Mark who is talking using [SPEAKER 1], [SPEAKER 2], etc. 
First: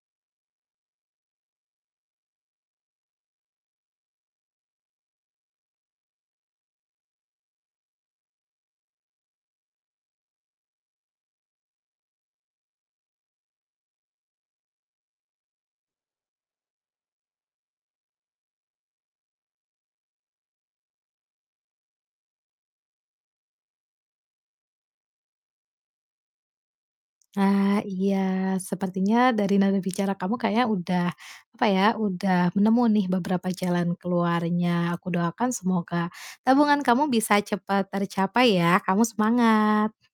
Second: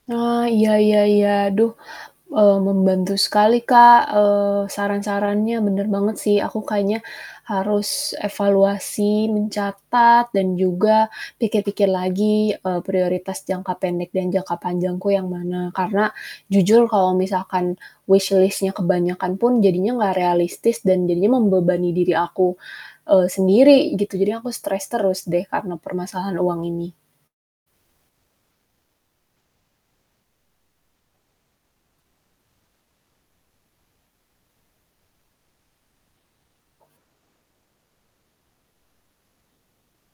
[SPEAKER 1] Oh, iya iya iya. Aduh, eee, membantu sekali Kak, eee, saran-sarannya bener banget sih, aku kayaknya harus evaluasi mencatat dan juga pikir-pikir lagi, eee, prioritas jangka pendek dan jangka panjangku yang mana, karena jujur kalau misalkan wishlist-nya kebanyakan pun jadinya gak realistis dan jadinya membebani diri aku, eee, sendiri, gitu. Jadi aku stress terus deh karena permasalahan uang ini.
[SPEAKER 2] Nah, iya sepertinya dari nada bicara kamu kayaknya udah, apa ya, udah nemu nih beberapa jalan keluarnya. Aku doakan semoga tabungan kamu bisa cepat tercapai ya, kamu semangat.